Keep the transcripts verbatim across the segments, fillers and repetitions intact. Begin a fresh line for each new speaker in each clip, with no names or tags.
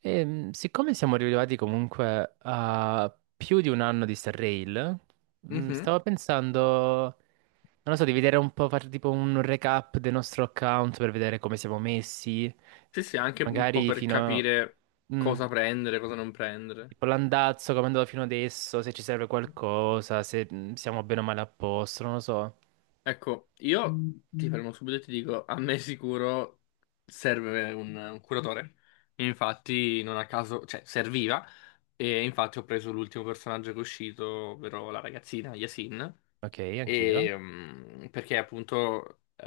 E, siccome siamo arrivati comunque a più di un anno di Star Rail, mm,
Mhm.
stavo pensando, non lo so, di vedere un po', fare tipo un recap del nostro account per vedere come siamo messi,
Sì, sì, anche un po'
magari
per
fino a...
capire
mm,
cosa prendere, cosa non prendere.
tipo l'andazzo, come è andato fino adesso, se ci serve qualcosa, se mm, siamo bene o male a posto, non lo so.
Ecco, io ti fermo subito e ti dico, a me sicuro serve un, un curatore. Infatti, non a caso, cioè, serviva. E infatti ho preso l'ultimo personaggio che è uscito, ovvero la ragazzina, Yasin.
Ok, anch'io.
E, mm, perché appunto eh,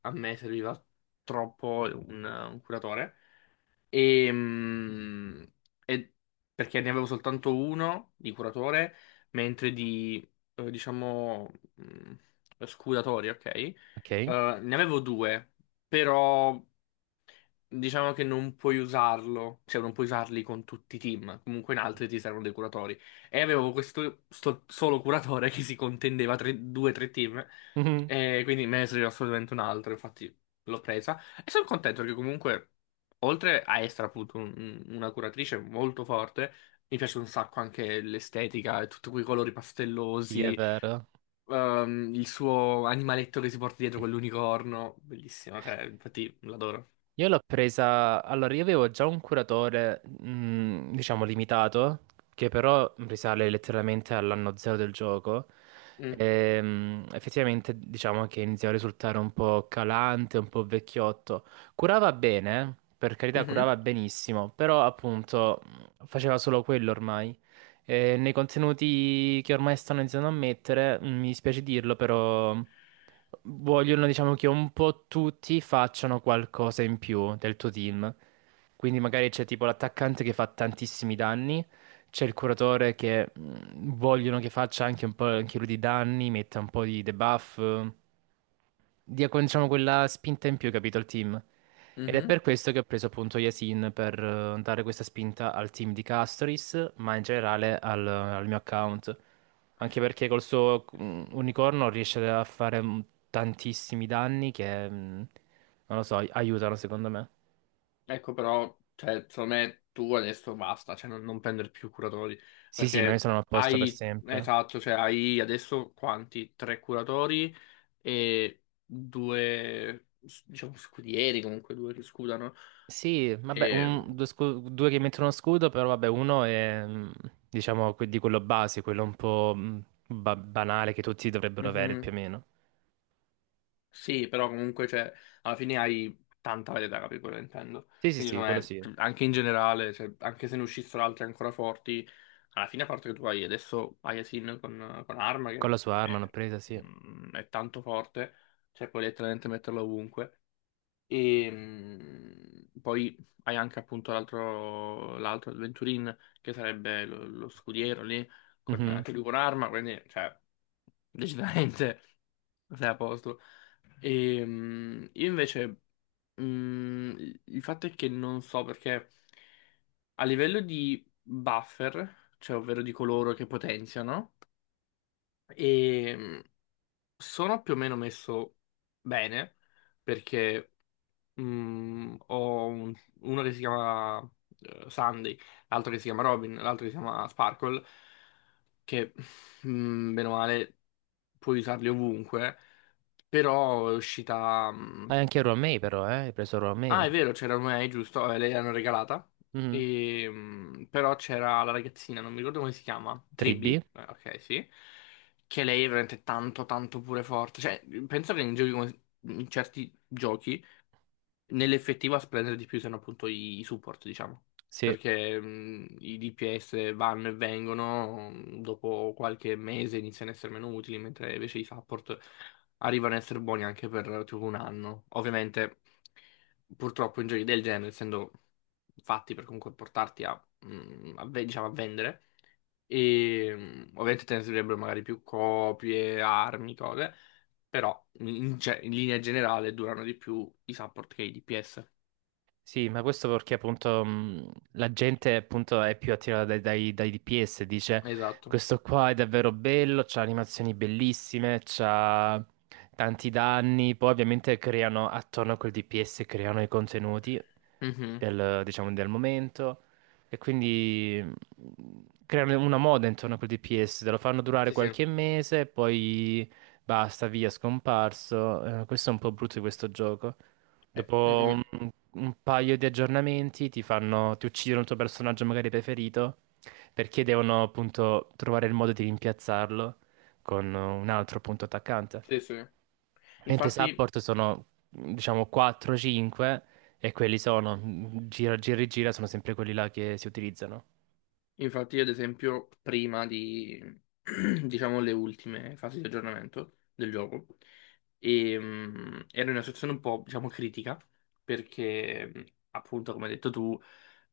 a me serviva troppo un, un curatore. E, mm, e- Perché ne avevo soltanto uno di curatore, mentre di, eh, diciamo, mm, scudatori, ok? Eh,
Ok.
ne avevo due, però diciamo che non puoi usarlo, cioè non puoi usarli con tutti i team, comunque in altri ti servono dei curatori. E avevo questo sto- solo curatore che si contendeva tre- due o tre team,
Mhm.
e quindi me ne serviva assolutamente un altro, infatti l'ho presa. E sono contento perché comunque oltre a essere appunto un- un- una curatrice molto forte, mi piace un sacco anche l'estetica e tutti quei colori
Sì, è
pastellosi,
vero.
ehm, il suo animaletto che si porta dietro con l'unicorno, bellissimo, cioè, infatti l'adoro.
Io l'ho presa, allora io avevo già un curatore, mm, diciamo, limitato, che però risale letteralmente all'anno zero del gioco.
Mm.
Ehm, effettivamente diciamo che iniziava a risultare un po' calante, un po' vecchiotto. Curava bene, per carità,
Mhm,
curava benissimo, però appunto mh, faceva solo quello ormai. Eh, nei contenuti che ormai stanno iniziando a mettere, mm, mi dispiace dirlo, però vogliono, diciamo, che un po' tutti facciano qualcosa in più del tuo team. Quindi magari c'è tipo l'attaccante che fa tantissimi danni, c'è il curatore che mm, vogliono che faccia anche un po' anche lui di danni, metta un po' di debuff dia con- diciamo, quella spinta in più, capito, al team. Ed è
mhm.
per questo che ho preso appunto Yasin per eh, dare questa spinta al team di Castoris, ma in generale al, al mio account. Anche perché col suo mm, unicorno riesce a fare mm, tantissimi danni che, mm, non lo so, ai- aiutano secondo me.
Ecco però, cioè, secondo me tu adesso basta, cioè non, non prendere più curatori,
Sì, sì, non ne
perché
sono apposta per
hai,
sempre.
esatto, cioè hai adesso quanti? Tre curatori e due, s- diciamo, scudieri comunque, due che scudano.
Sì, vabbè,
E...
un- due, scu- due che mettono scudo, però vabbè, uno è, mm, diciamo, que- di quello base, quello un po' mm, ba- banale che tutti dovrebbero avere più
mhm.
o meno.
Sì, però comunque cioè, alla fine hai tanta varietà, capito quello che intendo?
Sì, sì,
Quindi
sì,
secondo
quello
me,
sì.
cioè, anche in generale, cioè, anche se ne uscissero altri ancora forti, alla fine a parte che tu hai adesso Ayasin con, con Arma
Con la
che
sua arma l'ho
è,
presa, sì.
mm, è tanto forte, cioè puoi letteralmente metterlo ovunque. E mh, poi hai anche appunto l'altro l'altro il Venturin che sarebbe lo, lo scudiero lì, con,
Mhm.
anche lui con arma, quindi cioè, decisamente sei a posto. E, mh, io invece, mh, il il fatto è che non so perché a livello di buffer, cioè ovvero di coloro che potenziano, e, mh, sono più o meno messo bene perché. Mm, ho un- uno che si chiama eh, Sunday, l'altro che si chiama Robin, l'altro che si chiama Sparkle, che mm, bene o male puoi usarli ovunque, però è uscita... mm,
Ah, e anche Romei però, eh? Hai preso
Ah, è
Romei.
vero, c'era May, giusto? Eh, lei l'hanno regalata.
Mhm.
E, mm, però c'era la ragazzina, non mi ricordo come si chiama,
tre B?
Tribby, eh, ok, sì, che lei è veramente tanto, tanto pure forte. Cioè, penso che in giochi come- in certi giochi nell'effettivo a spendere di più sono appunto i, i support, diciamo,
Sì.
perché mh, i D P S vanno e vengono, mh, dopo qualche mese iniziano a essere meno utili, mentre invece i support arrivano a essere buoni anche per tipo un anno. Ovviamente, purtroppo in giochi del genere, essendo fatti per comunque portarti a, mh, a ve- diciamo, a vendere, e mh, ovviamente te ne servirebbero magari più copie, armi, cose però in, cioè, in linea generale durano di più i support che i D P S.
Sì, ma questo perché appunto mh, la gente appunto è più attirata dai, dai- dai D P S, dice
Esatto.
questo qua è davvero bello, c'ha animazioni bellissime, c'ha tanti danni, poi ovviamente creano attorno a quel D P S, creano i contenuti
Mhm.
del, diciamo, del momento e quindi mh, creano una moda intorno a quel D P S, te lo fanno durare
Sì, sì.
qualche mese, poi basta, via, scomparso. Eh, questo è un po' brutto di questo gioco.
Eh, mm,
Dopo
mm.
un, un paio di aggiornamenti ti fanno, ti uccidono il tuo personaggio magari preferito perché devono appunto trovare il modo di rimpiazzarlo con un altro appunto attaccante.
Sì, sì.
Mentre
Infatti.
support sono diciamo quattro cinque e quelli sono gira, gira e gira sono sempre quelli là che si utilizzano.
Infatti io ad esempio prima di, diciamo, le ultime fasi di aggiornamento del gioco, ehm, ero in una situazione un po', diciamo, critica, perché mhmm, appunto, come hai detto tu,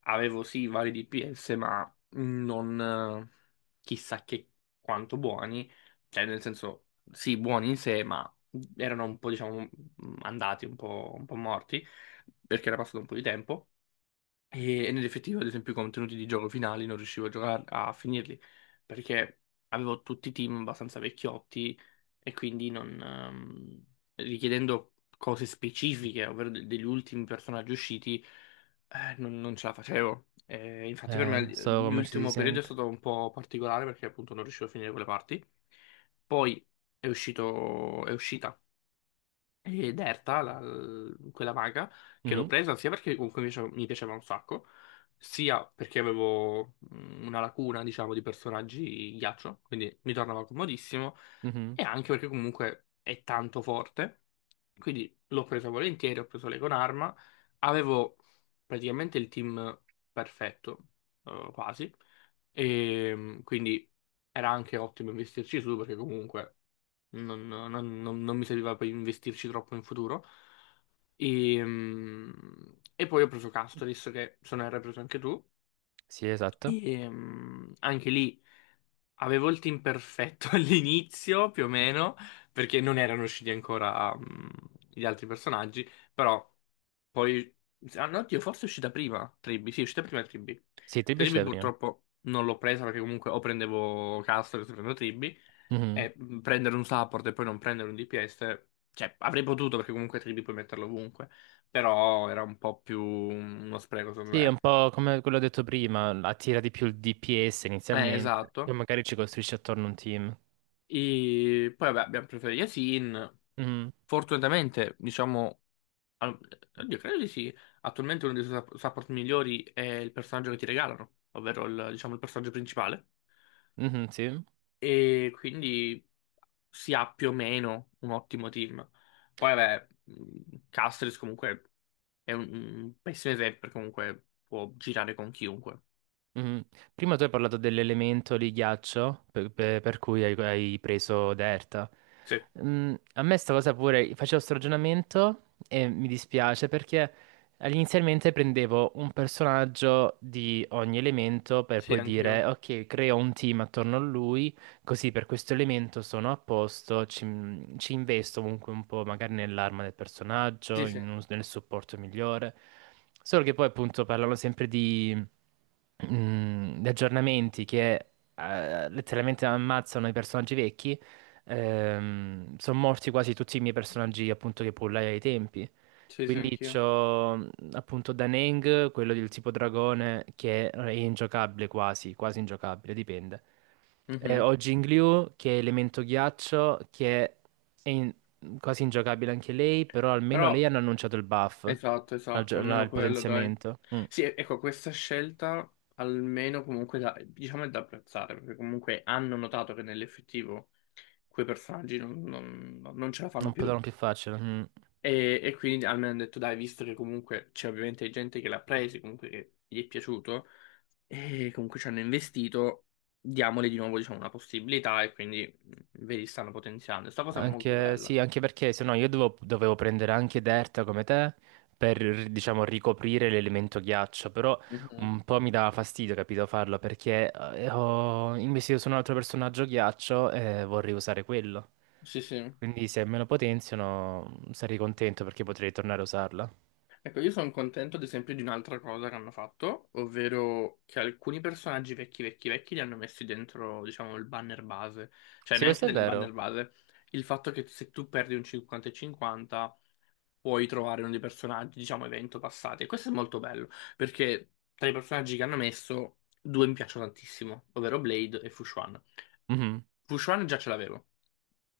avevo sì vari D P S, ma non eh, chissà che quanto buoni, cioè nel senso, sì, buoni in sé, ma erano un po', diciamo, andati, un po', un po' morti, perché era passato un po' di tempo. E, e nell'effettivo, ad esempio, i contenuti di gioco finali non riuscivo a giocare, a finirli, perché avevo tutti i team abbastanza vecchiotti e quindi non, ehm, richiedendo cose specifiche, ovvero de- degli ultimi personaggi usciti, eh, non, non ce la facevo. Eh, infatti per me
Eh,
l-
so come ci si
l'ultimo periodo è
sente.
stato un po' particolare perché appunto non riuscivo a finire quelle parti. Poi è uscito, è uscita e Derta, la- l- quella maga, che l'ho
Mhm,
presa sia perché comunque mi piaceva, mi piaceva un sacco, sia perché avevo mm, una lacuna, diciamo, di personaggi ghiaccio, quindi mi tornava comodissimo,
mhm.
e anche perché comunque è tanto forte, quindi l'ho presa volentieri, ho preso lei con arma, avevo praticamente il team perfetto, eh, quasi, e mm, quindi era anche ottimo investirci su perché comunque non, non- non- non mi serviva per investirci troppo in futuro. E, mm, e poi ho preso Custodes, che se ne hai preso anche tu,
Sì, esatto.
e mm, anche lì avevo il team perfetto all'inizio, più o meno, perché non erano usciti ancora mm, gli altri personaggi, però poi... Ah no, oddio, forse è uscita prima Tribi, sì, è uscita prima Tribi.
Sì, ti
Tribi
piaceva prima.
purtroppo non l'ho presa perché comunque o prendevo Custodes o prendo Tribi.
Mhm.
E mh, prendere un support e poi non prendere un D P S, cioè avrei potuto perché comunque tridi puoi metterlo ovunque, però era un po' più mhmm, uno spreco secondo
Sì, è un
me.
po' come quello detto prima, attira di più il D P S
Eh,
inizialmente, e
esatto.
magari ci costruisce attorno un team.
E poi vabbè, abbiamo preferito Yasin.
Mhm.
Fortunatamente, diciamo, al- oddio, credo di sì. Attualmente uno dei suoi sup- support migliori è il personaggio che ti regalano, ovvero il, diciamo, il personaggio principale.
Mhm, sì.
E quindi si ha più o meno un ottimo team. Poi vabbè, mh, Castris comunque è un, un pessimo esempio, perché comunque può girare con chiunque.
Mhm. Prima tu hai parlato dell'elemento di ghiaccio per, per- per cui hai, hai preso Derta.
Sì,
Mm, a me sta cosa pure, facevo sto ragionamento e mi dispiace perché inizialmente prendevo un personaggio di ogni elemento per
sì,
poi dire
anch'io.
ok, creo un team attorno a lui. Così per questo elemento sono a posto, ci, ci investo comunque un po' magari nell'arma del personaggio,
Sì, sì,
in un- nel supporto migliore. Solo che poi appunto parlano sempre di, mm, di aggiornamenti che eh, letteralmente ammazzano i personaggi vecchi. Ehm, sono morti quasi tutti i miei personaggi appunto che pullai ai tempi.
sì, sì,
Quindi
anch'io.
c'ho mh, appunto Daneng, quello del tipo dragone, che è ingiocabile quasi, quasi ingiocabile, dipende. Eh,
Mhm.
ho Jingliu che è elemento ghiaccio, che è in- quasi ingiocabile anche lei, però almeno lei
Però,
hanno annunciato il buff,
esatto,
la
esatto,
gio- la-
almeno
il
quello, dai.
potenziamento. Mm.
Sì, e- ecco, questa scelta almeno comunque da, diciamo è da apprezzare, perché comunque hanno notato che nell'effettivo quei personaggi non, non- no, non ce la fanno
Non
più.
potevano più farcela. Mm.
E, e quindi almeno hanno detto, dai, visto che comunque c'è ovviamente gente che l'ha preso, comunque che gli è piaciuto, e comunque ci hanno investito, diamole di nuovo, diciamo, una possibilità e quindi mh, vedi, stanno potenziando. Sta cosa è molto
Anche,
bella.
sì, anche perché se no io dovevo, dovevo prendere anche Derta come te per, diciamo, ricoprire l'elemento ghiaccio, però
Mhm.
un po' mi dava fastidio, capito, farlo, perché eh, ho investito su un altro personaggio ghiaccio e vorrei usare quello.
Sì, sì.
Quindi se me lo potenziano sarei contento perché potrei tornare a usarla.
Ecco, io sono contento ad esempio di un'altra cosa che hanno fatto, ovvero che alcuni personaggi vecchi, vecchi, vecchi li hanno messi dentro, diciamo, il banner base, cioè
Sì,
neanche
questo è
nel
vero.
banner base. Il fatto che se tu perdi un cinquanta e cinquanta puoi trovare uno dei personaggi, diciamo, evento passati. E questo è molto bello, perché tra i personaggi che hanno messo, due mi piacciono tantissimo, ovvero Blade e Fushuan.
Mhm.
Fushuan già ce l'avevo,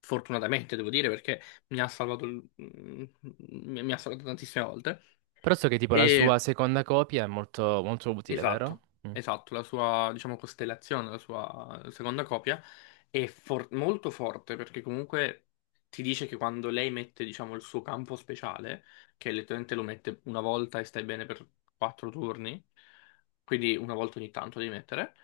fortunatamente devo dire, perché mi ha salvato, il- mi mi ha salvato tantissime volte.
Però so che tipo la sua
E
seconda copia è molto, molto utile, vero?
esatto,
Mm.
esatto, la sua, diciamo, costellazione, la sua seconda copia è for- molto forte perché comunque ti dice che quando lei mette, diciamo, il suo campo speciale, che letteralmente lo mette una volta e stai bene per quattro turni, quindi una volta ogni tanto devi mettere,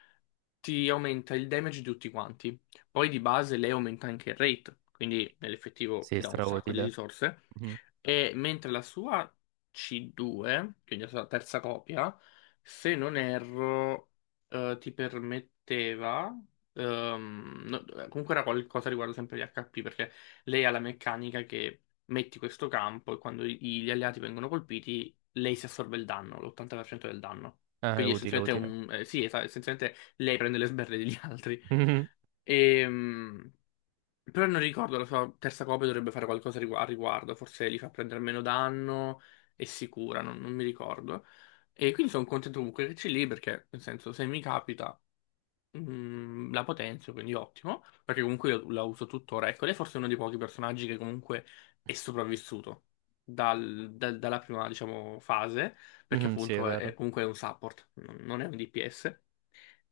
ti aumenta il damage di tutti quanti. Poi di base lei aumenta anche il rate, quindi nell'effettivo
Sì,
ti dà un sacco di
strautile.
risorse.
Mhm.
E mentre la sua C due, quindi la sua terza copia, se non erro, eh, ti permetteva. ehm, no- Comunque era qualcosa riguardo sempre gli H P, perché lei ha la meccanica che metti questo campo e quando i- gli alleati vengono colpiti, lei si assorbe il danno, l'ottanta per cento del danno.
Ah, è
Quindi
utile,
essenzialmente è
utile.
un, eh, sì, esa- essenzialmente lei prende le sberle degli altri.
Mhm.
Ehm, Però non ricordo, la sua terza copia dovrebbe fare qualcosa rigu- a riguardo, forse li fa prendere meno danno e si cura, non, non mi ricordo. E quindi sono contento comunque che c'è lì perché, nel senso, se mi capita, mm, la potenzio, quindi ottimo, perché comunque io la uso tuttora. Ecco, lei forse è uno dei pochi personaggi che comunque è sopravvissuto dal- dal- dalla prima, diciamo, fase, perché
Mhm, sì, è
appunto è, è-
vero.
comunque è un support, non non è un D P S.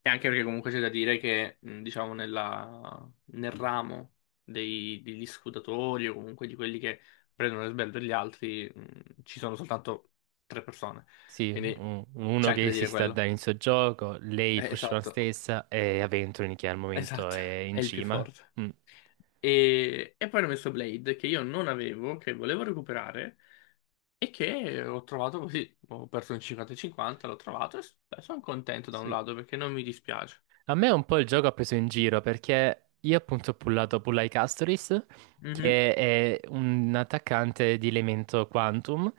E anche perché comunque c'è da dire che, mh, diciamo, nella- nel ramo dei- degli scutatori o comunque di quelli che prendono le sberle degli altri, mh, ci sono soltanto tre persone.
Sì,
Quindi
un- uno
c'è anche
che
da
si
dire
sta
quello.
dando il suo gioco, lei
Eh,
Fushman
esatto,
stessa e Aventurini che al momento
esatto,
è
è
in
il più
cima.
forte.
Mm.
E, e poi hanno messo Blade, che io non avevo, che volevo recuperare, e che ho trovato così. Ho perso un cinquanta e cinquanta, l'ho trovato e s- beh, sono contento da un
Sì.
lato perché non mi dispiace.
A me un po' il gioco ha preso in giro perché io appunto ho pullato Pullai Castoris,
Mhm,
che è un attaccante di elemento Quantum,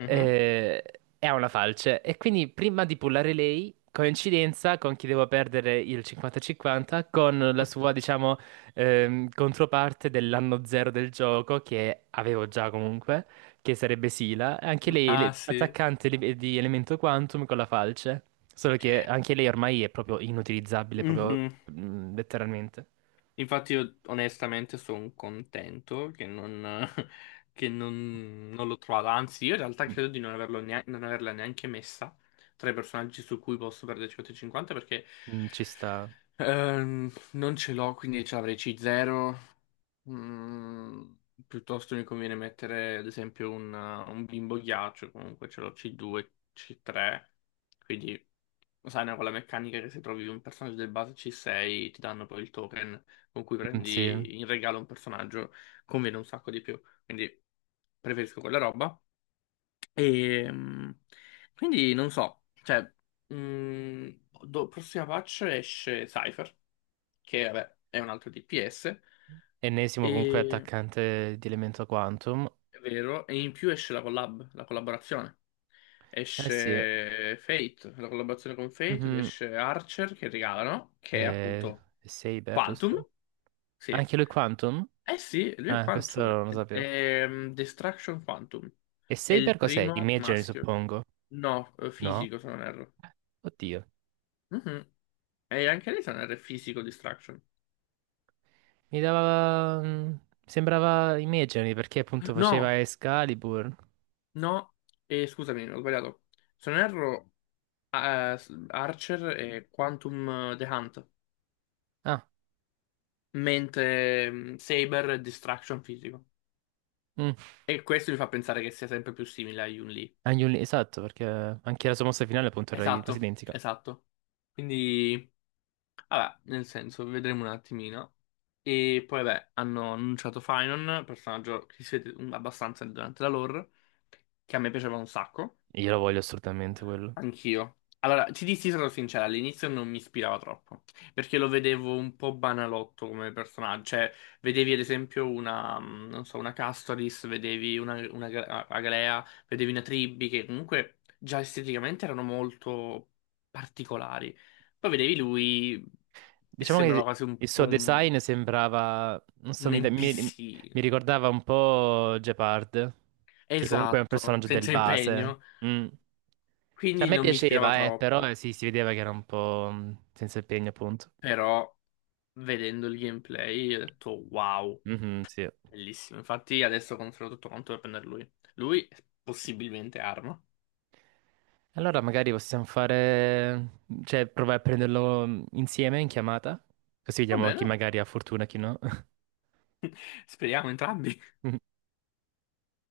mhm.
eh, e ha una falce. E quindi prima di pullare lei, coincidenza con chi devo perdere il cinquanta cinquanta, con la sua, diciamo, ehm, controparte dell'anno zero del gioco, che avevo già comunque che sarebbe Sila, anche lei
Ah
le-
sì.
attaccante li- di elemento quantum con la falce, solo che anche lei ormai è proprio inutilizzabile, proprio
Mhm.
mm, letteralmente.
Infatti io onestamente sono contento che non, che non- non l'ho trovata, anzi io in realtà credo di non, averlo neanche, non averla neanche messa tra i personaggi su cui posso perdere cinquanta e cinquanta perché
Mm, ci sta.
ehm, non ce l'ho, quindi ce l'avrei C zero, Mm, piuttosto mi conviene mettere ad esempio un, un bimbo ghiaccio, comunque ce l'ho C due, C tre, quindi lo sai, no, con la meccanica che se trovi un personaggio del base C sei ti danno poi il token con cui
Mm, sì,
prendi in regalo un personaggio, conviene un sacco di più. Quindi preferisco quella roba. E mm, quindi non so, cioè, mm, do- prossima patch esce Cypher, che vabbè è un altro D P S,
ennesimo comunque attaccante di elemento quantum.
è vero, e in più esce la collab, la collaborazione.
Eh sì.
Esce Fate, la collaborazione con Fate, ed
Mhm.
esce Archer che regalano, che è
Eh,
appunto
è Saber, giusto?
Quantum. Sì.
Anche lui quantum?
Eh sì, lui è
Ah, questo
Quantum.
non lo sapevo.
Ehm, Destruction Quantum.
E
È
Saber
il
cos'è?
primo
Imaginary,
maschio.
suppongo.
No, eh,
No?
fisico se non erro.
Oddio.
Mhm. E anche lei se non erro è fisico Destruction.
Mi dava... mm, sembrava Imagery perché appunto
No!
faceva Excalibur.
No, e scusami, ho sbagliato. Se non erro, eh, Archer è Quantum eh, The Hunt,
Ah,
mentre mm, Saber è Distraction Fisico.
mm.
E questo mi fa pensare che sia sempre più simile a Yun-Li.
Anche un- esatto, perché anche la sua mossa finale appunto era i- quasi
Esatto,
identica.
esatto. Quindi, vabbè, nel senso, vedremo un attimino. E poi, vabbè, hanno annunciato Finon, personaggio che si vede mm, abbastanza durante la lore, che a me piaceva un sacco.
Io lo voglio assolutamente quello.
Anch'io. Allora, ti dissi sarò sincera, all'inizio non mi ispirava troppo, perché lo vedevo un po' banalotto come personaggio, cioè vedevi ad esempio una, mh, non so, una Castoris, vedevi una, una Ga- Agalea, vedevi una Tribbi, che comunque già esteticamente erano molto particolari. Poi vedevi lui e
Diciamo
sembrava
che
quasi un
il
po'
suo
un,
design sembrava... non so,
un
mi, da- mi-
N P C,
mi ricordava un po' Gepard, che comunque è un
esatto,
personaggio del
senza
base.
impegno,
Mm. Cioè, a
quindi
me
non mi ispirava
piaceva, eh, però eh,
troppo,
sì, si vedeva che era un po' mm, senza impegno appunto.
però... Vedendo il gameplay ho detto wow,
Mhm, sì.
bellissimo. Infatti adesso controllo tutto quanto per prendere lui. Lui possibilmente arma.
Allora magari possiamo fare, cioè provare a prenderlo mm, insieme in chiamata, così
Va
vediamo chi
bene.
magari ha fortuna e chi no.
Speriamo entrambi.